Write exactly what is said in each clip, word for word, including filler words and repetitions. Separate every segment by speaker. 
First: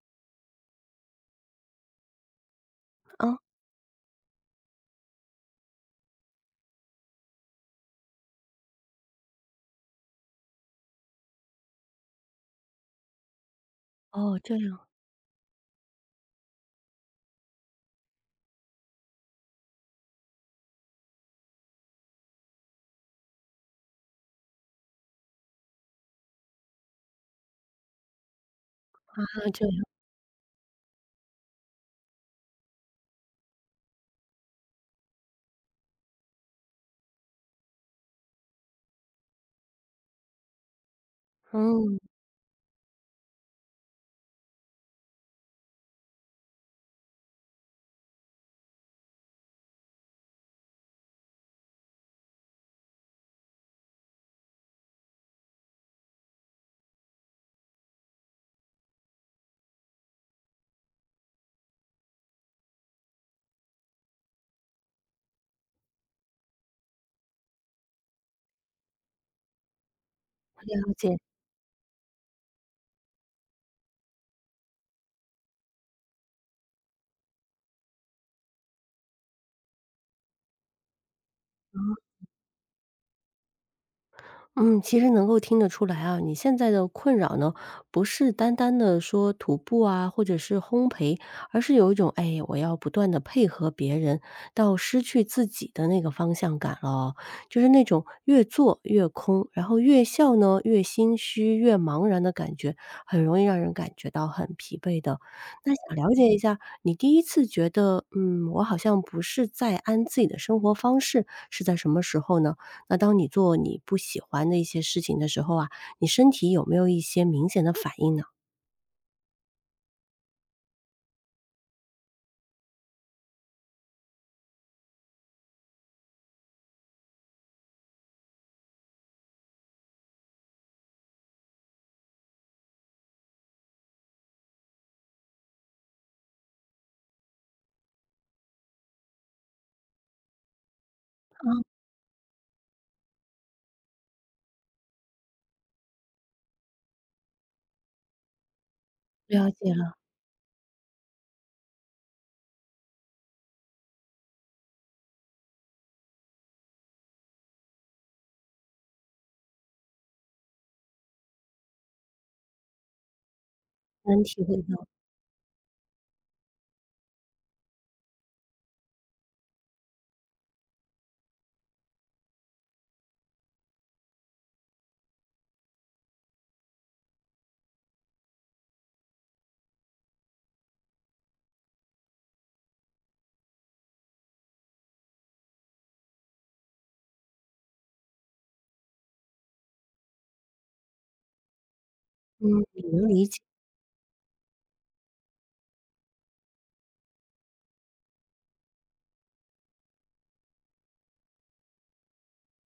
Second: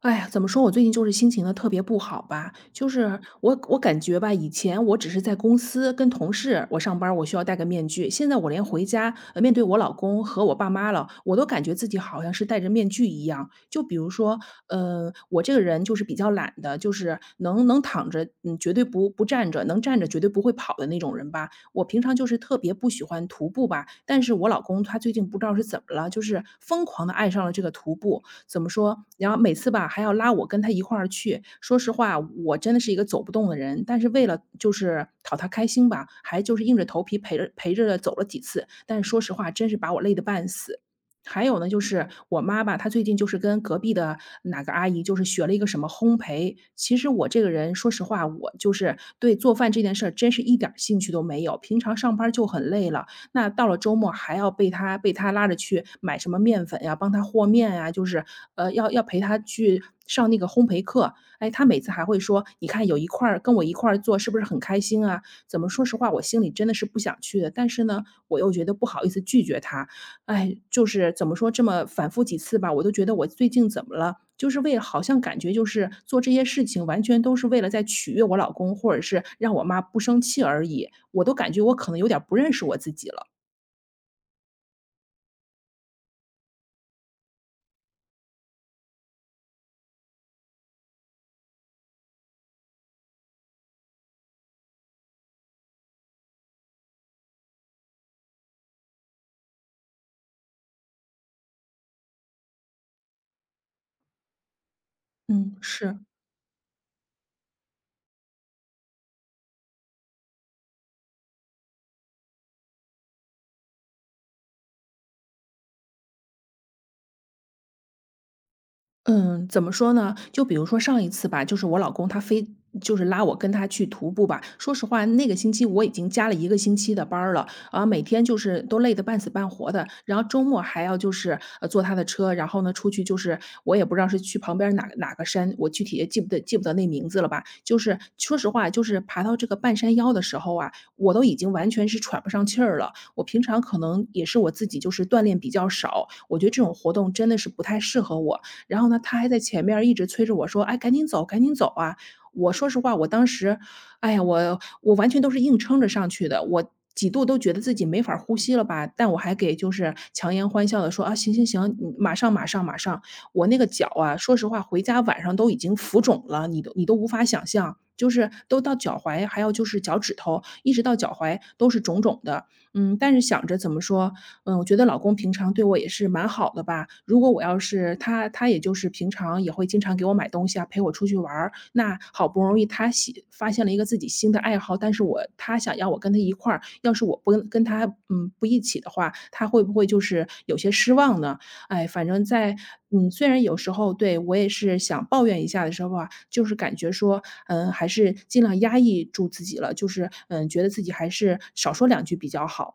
Speaker 1: 哎呀，怎么说，我最近就是心情呢特别不好吧，就是
Speaker 2: 哦，
Speaker 1: 我我感觉吧，以前我只是在公司跟同事，我上班儿我需要戴个面具，现在我连回家，呃面对我老公和我爸妈了，我都感觉自己好像是戴着面具一样。就比如
Speaker 2: 哦，
Speaker 1: 说，
Speaker 2: 这样，
Speaker 1: 呃，我这个人就是比较懒的，就是能能躺着，嗯，绝对不不站着，能站着绝对不会跑的那种人吧。我平常就是特别不喜欢徒步吧，但是我老公他最近不知道是怎么了，就是疯狂的爱上了这个徒步，怎么说，
Speaker 2: 啊，
Speaker 1: 然后每
Speaker 2: 这
Speaker 1: 次
Speaker 2: 样，
Speaker 1: 吧还要拉我跟他一块儿去。说实话，我真的是一个走不动的人，但是为了就是讨他开心吧，还就是硬着头皮陪着陪着走了几次。但是说实话，真是把我累得半死。还有呢，就
Speaker 2: 嗯，
Speaker 1: 是我妈吧，她最近就是跟隔壁的哪个阿姨，就是学了一个什么烘焙。其实我这个人，说实话，我就是对做饭这件事儿真是一点儿兴趣都没有。平常上班儿就很累了，那到了周末还要被他被他拉着去买什么面粉呀，帮他和面呀，就是呃，要要陪他去上那个烘焙课。哎，他每次还会说：“你看有一块儿跟我一块儿做，是不是很开心啊？”怎么说实话，我心里真的是不想去的，但是呢，我又觉得不好意思拒绝他。哎，就
Speaker 2: 了
Speaker 1: 是
Speaker 2: 解。
Speaker 1: 怎么说，这么反复几次吧，我都觉得我最近怎么了？就是为了好像感觉就是做这些事情，完全都是为了在取悦我老公，或者是让我妈不生气而已。我都感觉我可能有点儿不认识我自己了。
Speaker 2: 嗯，其实能够听得出来啊，你现在的困扰呢，不是单单的说徒步啊，或者是烘焙，而是有一种哎，我要不断的配合别人，到失去自己的那个方向感了哦。就是那种越做越空，然后越笑呢越心虚、越茫然的感觉，很容易让人感觉到很疲惫的。
Speaker 1: 嗯，
Speaker 2: 那想
Speaker 1: 是，
Speaker 2: 了解一下，你第一次觉得，嗯，我好像不是在按自己的生活方式，是在什么时候呢？那当你做你不喜欢的一些事情的时候啊，你身体有没有一些明显的反应呢？
Speaker 1: 嗯，怎么说呢？就比如说上一次吧，就是我老公他非就是拉我跟他去徒步吧。说实话，那个星期我已经加了一个星期的班儿了，啊，每天就是都累得半死半活的。然后周末还要就是呃坐他的车，然后呢出去就是我也不知道是去旁边哪哪个山，我具体也记不得记不得那名字了吧。就是说实话，就是爬到这个半山腰的时候啊，我都已
Speaker 2: 啊，
Speaker 1: 经完全是喘不上气儿了。我平常可能也是我自己就是锻炼比较少，我觉得这种活动真的是不太适合我。然后呢，他还在
Speaker 2: 了
Speaker 1: 前
Speaker 2: 解
Speaker 1: 面儿一
Speaker 2: 了。
Speaker 1: 直催着我说：“哎，赶紧走，赶紧走啊！”我说实话，我当时，哎呀，我我完全都是硬撑着上去的，我几度都觉得自己没法儿呼吸了吧，但我还给就是强颜欢笑的说：“啊，行行行，你马上马上马上。”我那个脚啊，
Speaker 2: 能
Speaker 1: 说
Speaker 2: 体
Speaker 1: 实
Speaker 2: 会
Speaker 1: 话，回
Speaker 2: 到，
Speaker 1: 家晚上都已经浮肿了，你都你都无法想象，就是都到脚踝，还有就是脚趾头，一直到脚踝都是肿肿的。嗯，但是想着怎么说，嗯，我觉得老公平常对我也是蛮好的吧。如果我要是他他也就是平常也会经常给我买东西啊，陪我出去玩儿。那好不容易他喜发现了一个自己新的爱好，但是我他想要我跟他一块儿，要是我不跟跟他嗯不一起的话，他会不会就是有些失望呢？哎，反正在
Speaker 2: 能
Speaker 1: 嗯，
Speaker 2: 理
Speaker 1: 虽
Speaker 2: 解。
Speaker 1: 然有时候对我也是想抱怨一下的时候啊，就是感觉说，嗯，还是尽量压抑住自己了，就是嗯，觉得自己还是少说两句比较好。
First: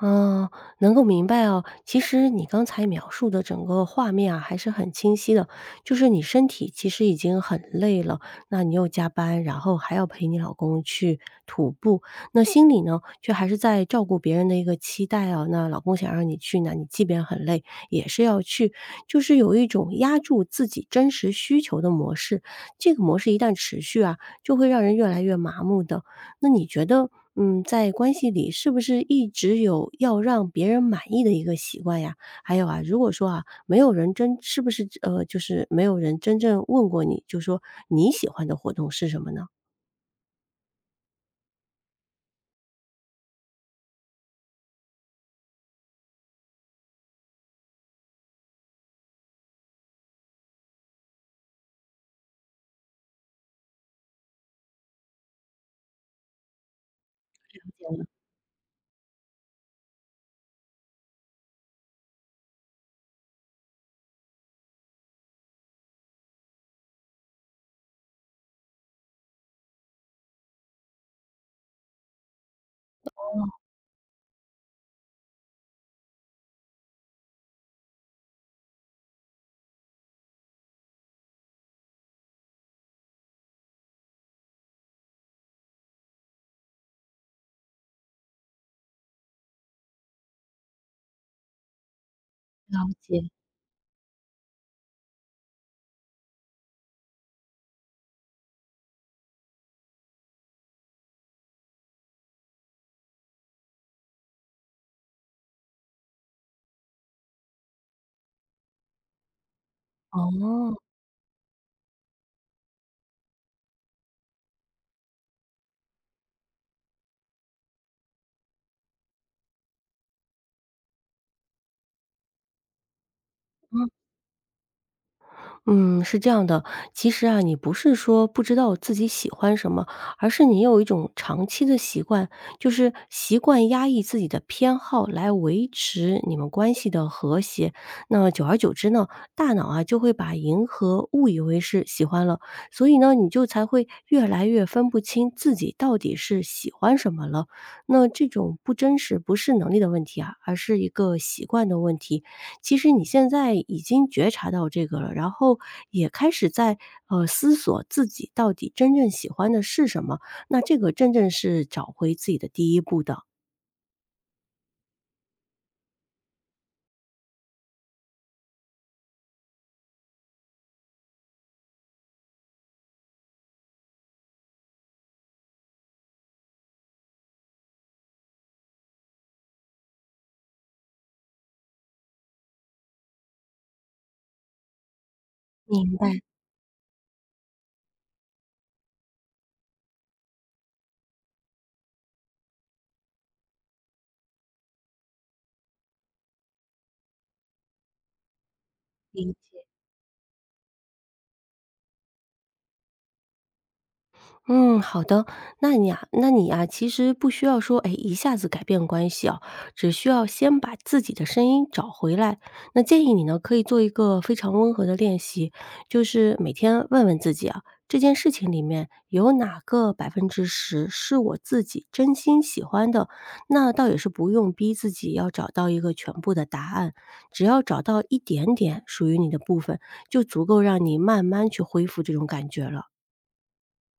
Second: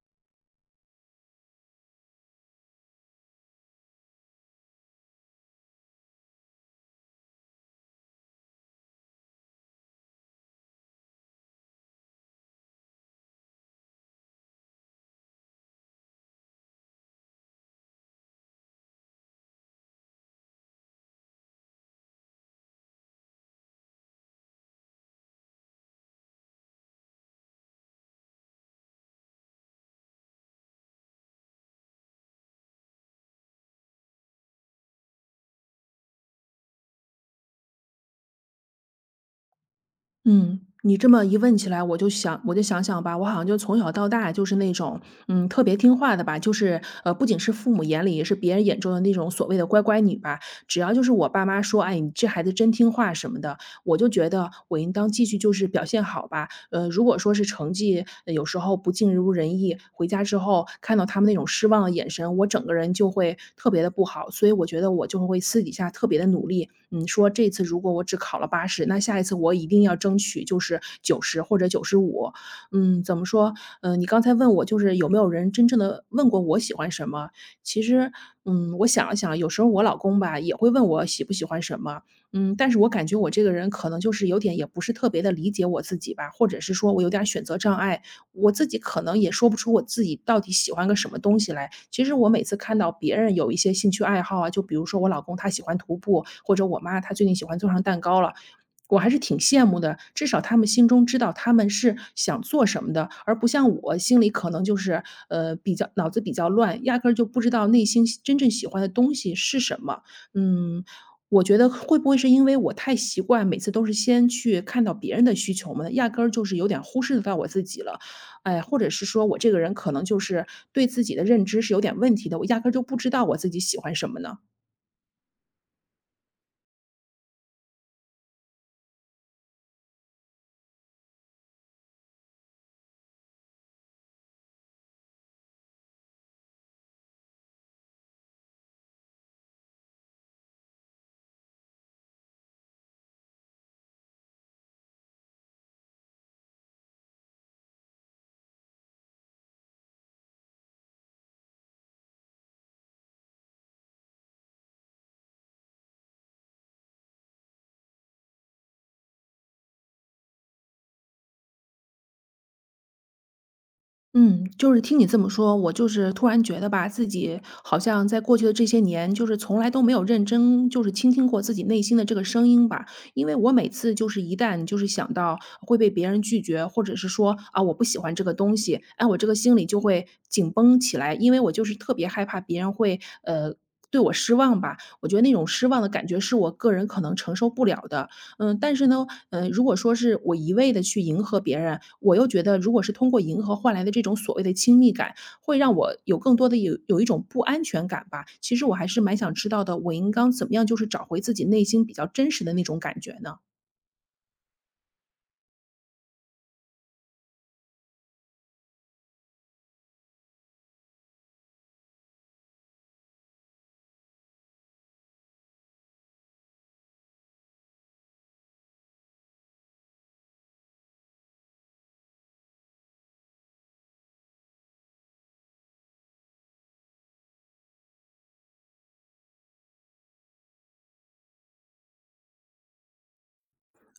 Speaker 2: 哦，能够明白哦。其实你刚才描述的整个画面啊，还是很清晰的。就是你身体其实已经很累了，那你又加班，然后还要陪你老公去徒步，那心里呢，却还是在照顾别人的一个期待啊。那老公想让你去那你即便很累，也是要去，就是有一种压住自己真实需求的模式。这个模式一旦持续啊，就会让人越来越麻木的。那你觉得，嗯，在关系里是不是一直有要让别人满意的一个习惯呀？还有啊，如果说啊，没有人真是不是呃，就是没有人真正问过你，就说你喜欢的活动是什么呢？
Speaker 1: 嗯，你这么一问起来，我就想我就想想吧，我好像就从小到大就是那种，嗯，特别听话的吧，就是，呃，不仅是父母眼里，也是别人眼中的那种所谓的乖乖女吧。只要就是我爸妈说：“哎，你这孩子真听话”什么的，我就觉得我应当继续就是表现好吧。呃，如果说是成绩呃有时候不尽如人意，回家之后看到他们那种失望的眼神，我整个人就会特别的不好。所以我觉得我就会私底下特别的努力，嗯，说这次如果我只考了八十，那下一次我一定要争取就是九十或者九十五。嗯，怎么说？嗯，你刚才问我就是有没有人真正的问过我喜欢什么？其实，嗯，我想了想，有时候我老公吧也会问我喜不喜欢什么，嗯，但是我感觉我这个人可能就是有点也不是特别的理解我自己吧，或者是说我有点儿选择障碍，我自己可能也说不出我自己到底喜欢个什么东西来。其实我每次看
Speaker 2: 了
Speaker 1: 到别
Speaker 2: 解，
Speaker 1: 人有一些兴趣爱好啊，就比如说我老公他喜欢徒步，或者我妈她最近喜欢做上蛋糕了，我还是挺羡慕的，至少他们心中知道他们是想做什么的，而不像我心里可能就是，呃，比较脑子比较乱，压根儿就不知道内心喜真正喜欢的东西是什么。
Speaker 2: 哦。
Speaker 1: 嗯，我觉得会不会是因为我太习惯每次都是先去看到别人的需求嘛，压根儿就是有点忽视到我自己了。哎，或者是说我这个人可能就是对自己的认知是有点问题的，我压根儿就不知道我自己喜欢什么呢？
Speaker 2: 嗯，是这样的，其实啊，你不是说不知道自己喜欢什么，而是你有一种长期的习惯，就是习惯压抑自己的偏好来维持你们关系的和谐。那久而久之呢，大脑啊就会把迎合误以为是喜欢了，所以呢，你就才会越来越分不清自己到底是喜欢什么了。那这种不真实不是能力的问题啊，而是一个习惯的问题。其实你现在已经觉察到这个了，然后也开始在呃思索自己到底真正喜欢的是什么，那这个真正是找回自己的第一步的。
Speaker 1: 嗯，就是听你这么说，我就是突然觉得吧，自己好像在过去的这些年，就是从来都没有认真就是倾听过自己内心的这个声音吧。因为我每次就是一旦就是想到会被别人拒绝，或者是说啊我不喜欢这个东西，哎，我这个心里就会紧绷起来，因为我就是特别害怕别人会呃对我失望吧。我觉得那种失望的
Speaker 2: 明
Speaker 1: 感觉
Speaker 2: 白。
Speaker 1: 是我个人可能承受不了的。嗯，但是呢，嗯，如果说是我一味的去迎合别人，我又觉得如果是通过迎合换来的这种所谓的亲密感，会让我有更多的有有一种不安全感吧。其实我还是蛮想知道的，我应当怎么样就是找回自己内心比较真实的那种感觉呢？
Speaker 2: 嗯，好的。那你啊，那你啊，其实不需要说，哎，一下子改变关系啊，只需要先把自己的声音找回来。那建议你呢，可以做一个非常温和的练习，就是每天问问自己啊，这件事情里面有哪个百分之十是我自己真心喜欢的？那倒也是不用逼自己要找到一个全部的答案，只要找到一点点属于你的部分，就足够让你慢慢去恢复这种感觉了。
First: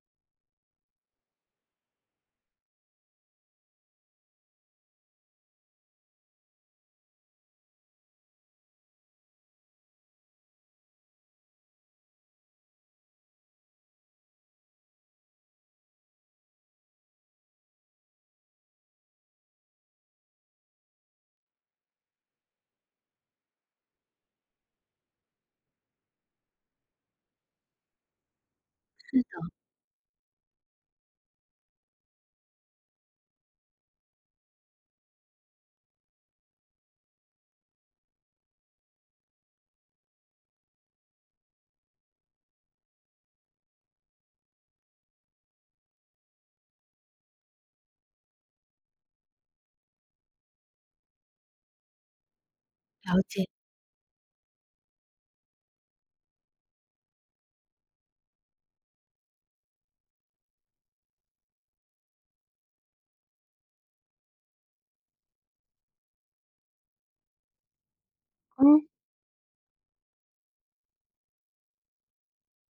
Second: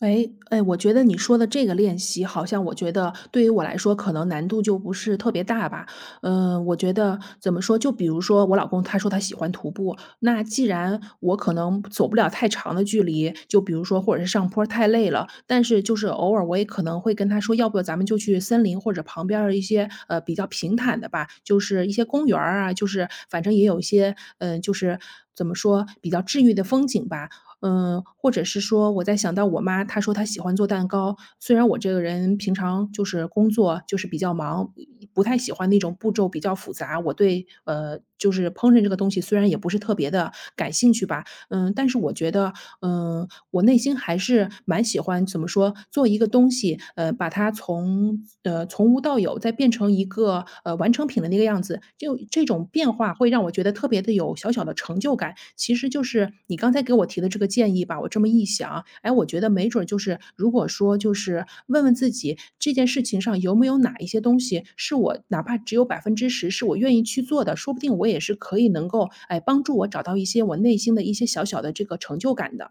Speaker 1: 哎哎，我觉得你说的这个练习，好像我觉得对于我来说，可能难度就不是特别大吧。嗯，我觉得怎么说，就比如说我老公他说他喜欢徒步，那既然我可能走不了太长的距离，就比如说或者是上坡太累了，但是就是偶尔我也可能会跟他说，要不咱们就去森林或者旁边的一些呃比较平坦的吧，就是一些公园儿啊，就是反正也有一些嗯、呃就是。怎么说比较治愈的风景吧。嗯，或者是说我在想到我妈，她说她喜欢做蛋糕。虽然我这个人平常就是工作就是比较忙，不太喜欢那种步骤比较复杂，我对呃就是烹饪这个东西虽然也不是特别的感兴趣吧。嗯，但是我觉得，嗯，我内心还是蛮喜欢怎么说，做一个东西，呃，把它从呃从无到有，再变成一个呃完成品的那个样子，就这种变化
Speaker 2: 了
Speaker 1: 会让
Speaker 2: 解。
Speaker 1: 我觉得特别的有小小的成就感。其实就是你刚才给我我提的这个建议吧，我这么一想，哎，我觉得没准儿就是如果说就是问问自己这件事情上有没有哪一些东西是我哪怕只有百分之十是我愿意去做的，说不定我也是可以
Speaker 2: 嗯。
Speaker 1: 能够，哎，帮助我找到一些我内心的一些小小的这个成就感的。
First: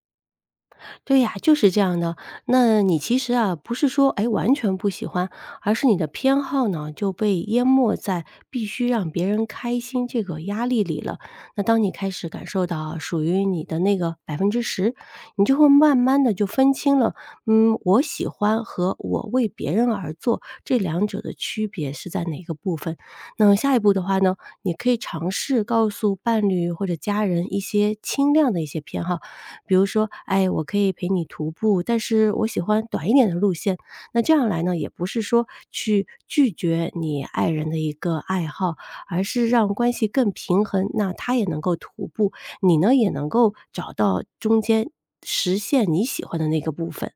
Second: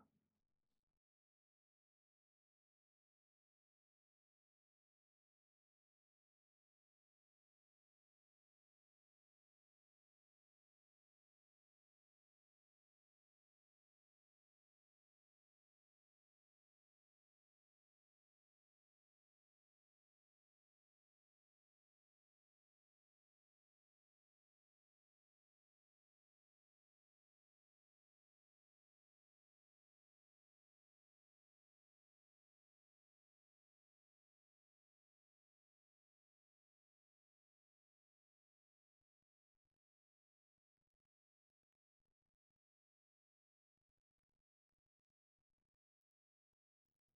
Speaker 2: 对呀，就是这样的。那你其实啊，不是说哎完全不喜欢，而是你的偏好呢就被淹没在必须让别人开心这个压力里了。那当你开始感受到属于你的那个百分之十，你就会慢慢的就分清了，嗯，我喜欢和我为别人而做这两者的区别是在哪个部分。那下一步的话呢，你可以尝试告诉伴侣或者家人一些轻量的一些偏好。比如说，哎，我可以陪你徒步，但是我喜欢短一点的路线。那这样来呢，也不是说去拒绝你爱人的一个爱好，而是让关系更平衡。那他也能够徒步，你呢也能够找到中间实现你喜欢的那个部分。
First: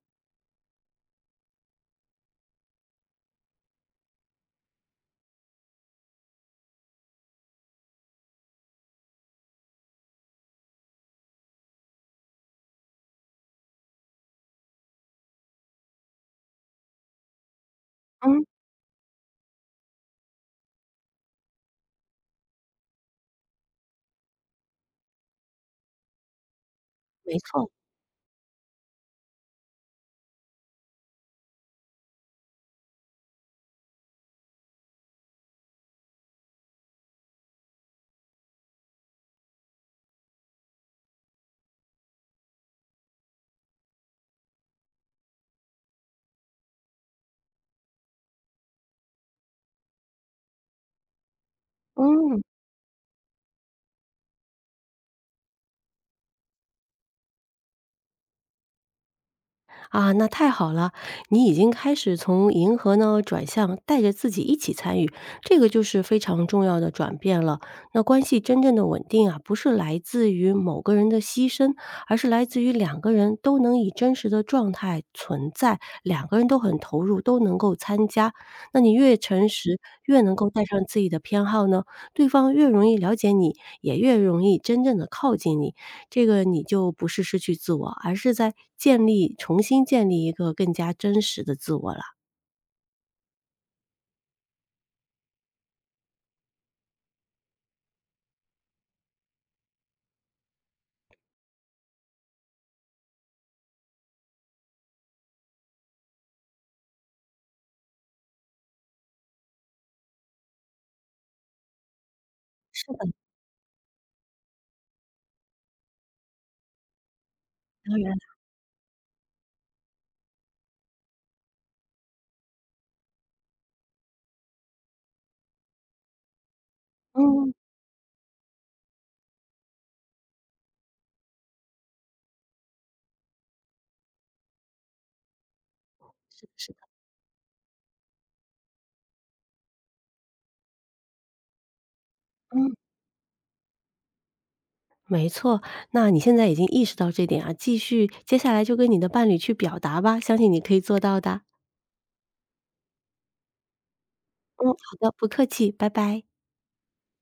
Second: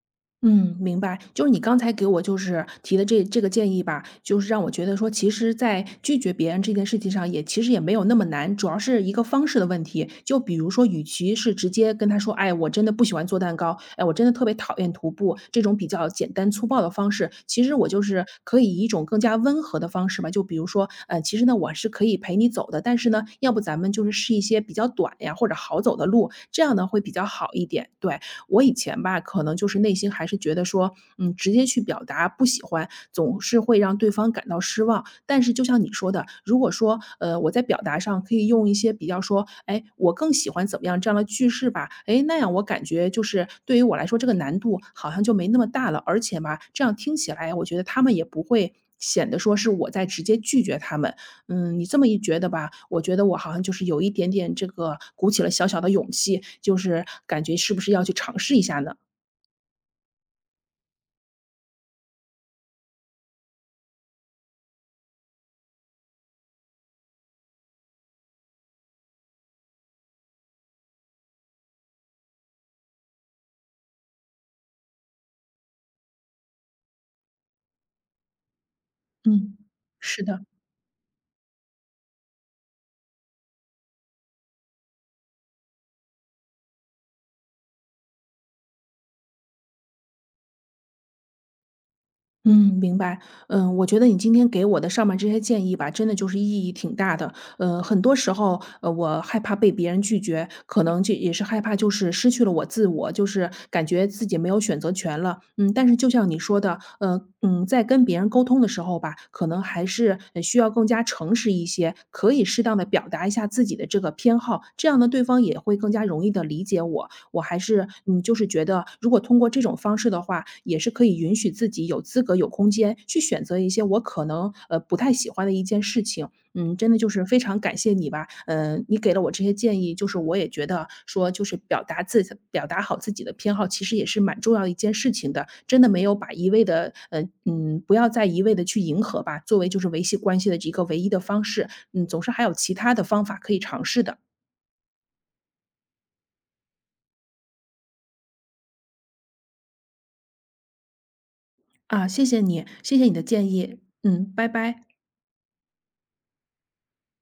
Speaker 1: 嗯，明白。就是你刚才给我就是提的这这个建议吧，就是让我觉得说，其实，在拒绝别人这件事情上也，其实也没有那么难，主要是一个方式的问题。就比如说，与其是直接跟他说，哎，我真的不喜欢做蛋糕，哎，我真的特别讨厌徒步这种比较简单粗暴的方式，其实我就是
Speaker 2: 嗯，
Speaker 1: 可以以一种更加温和的方式吧。就比如说，呃，其实呢，我是可以陪你走的，但是呢，要不咱们就是试一些比较短呀或者好走的路，这样呢会比较
Speaker 2: 没
Speaker 1: 好一
Speaker 2: 错，
Speaker 1: 点。对，我以前吧，可能就是内心还是觉得说，嗯，直接去表达不喜欢，总是会让对方感到失望。但是就像你说的，如果说，呃，我在表达上可以用一些比较说，哎，我更喜欢怎么样这样的句式吧，哎，那样我感觉就是对于我来说，这个难度好像就没那么大了。而且嘛，这样听起来，我觉得他们也不会显得说是我在直接拒绝他们。嗯，你这么一觉
Speaker 2: 嗯。
Speaker 1: 得吧，我觉得我好像就是有一点点这个鼓起了小小的勇气，就是感觉是不是要去尝试一下呢？
Speaker 2: 啊，那太好了！你已经开始从迎合呢转向带着自己一起参与，这个就是非常重要的转变了。那关系真正的稳定啊，不是来自于某个人的牺牲，而是来自于两个人都能以真实的状态存在，两个人都很投入，都能够参加。那你越诚
Speaker 1: 嗯。
Speaker 2: 实，越
Speaker 1: 是
Speaker 2: 能
Speaker 1: 的。
Speaker 2: 够带上自己的偏好呢，对方越容易了解你，也越容易真正的靠近你。这个你就不是失去自我，而是在建立重新建立一个更加真实的自我了。
Speaker 1: 嗯，明白。嗯，我觉得你今天给我的上面这些建议吧，真的就是意义挺大的。呃，很多时候，呃，我害怕被别人拒绝，可能这也是害怕就是失去了我自我，就是感觉自己没有选择权了。嗯，但是就像你说的，呃，嗯，在跟别人沟通的时候吧，可能还是呃需要更加诚实一些，可以适当的表达一下自己的这个偏好，这样呢，对方也会更加容易的理解我。我还是
Speaker 2: 当然，
Speaker 1: 嗯，就是觉得如果通过这种方式的话，也是可以允许自己有资格、有空间去选择一些我可能呃不太喜欢的一件事情。嗯，真的就是非
Speaker 2: 嗯，
Speaker 1: 常感谢你吧，嗯，你给了我这些建议，就是我也觉得说，就是表达自己表达好自己的偏好，其实也是蛮重要的一件事情的。真的没有把
Speaker 2: 是的，
Speaker 1: 一味
Speaker 2: 是的。
Speaker 1: 的，呃，嗯，不要再一味的去迎合吧，作为就是维系关系的一个唯一的方式，嗯，总是还有
Speaker 2: 嗯，
Speaker 1: 其他的方法可以尝试的。
Speaker 2: 没错，那你现在已经意识到这点啊，继续接下来就跟你的伴侣去表达吧，相信你可以做到的。
Speaker 1: 啊，谢谢你，谢谢你的建议，嗯，拜
Speaker 2: 嗯，
Speaker 1: 拜。
Speaker 2: 好的，不客气，拜拜。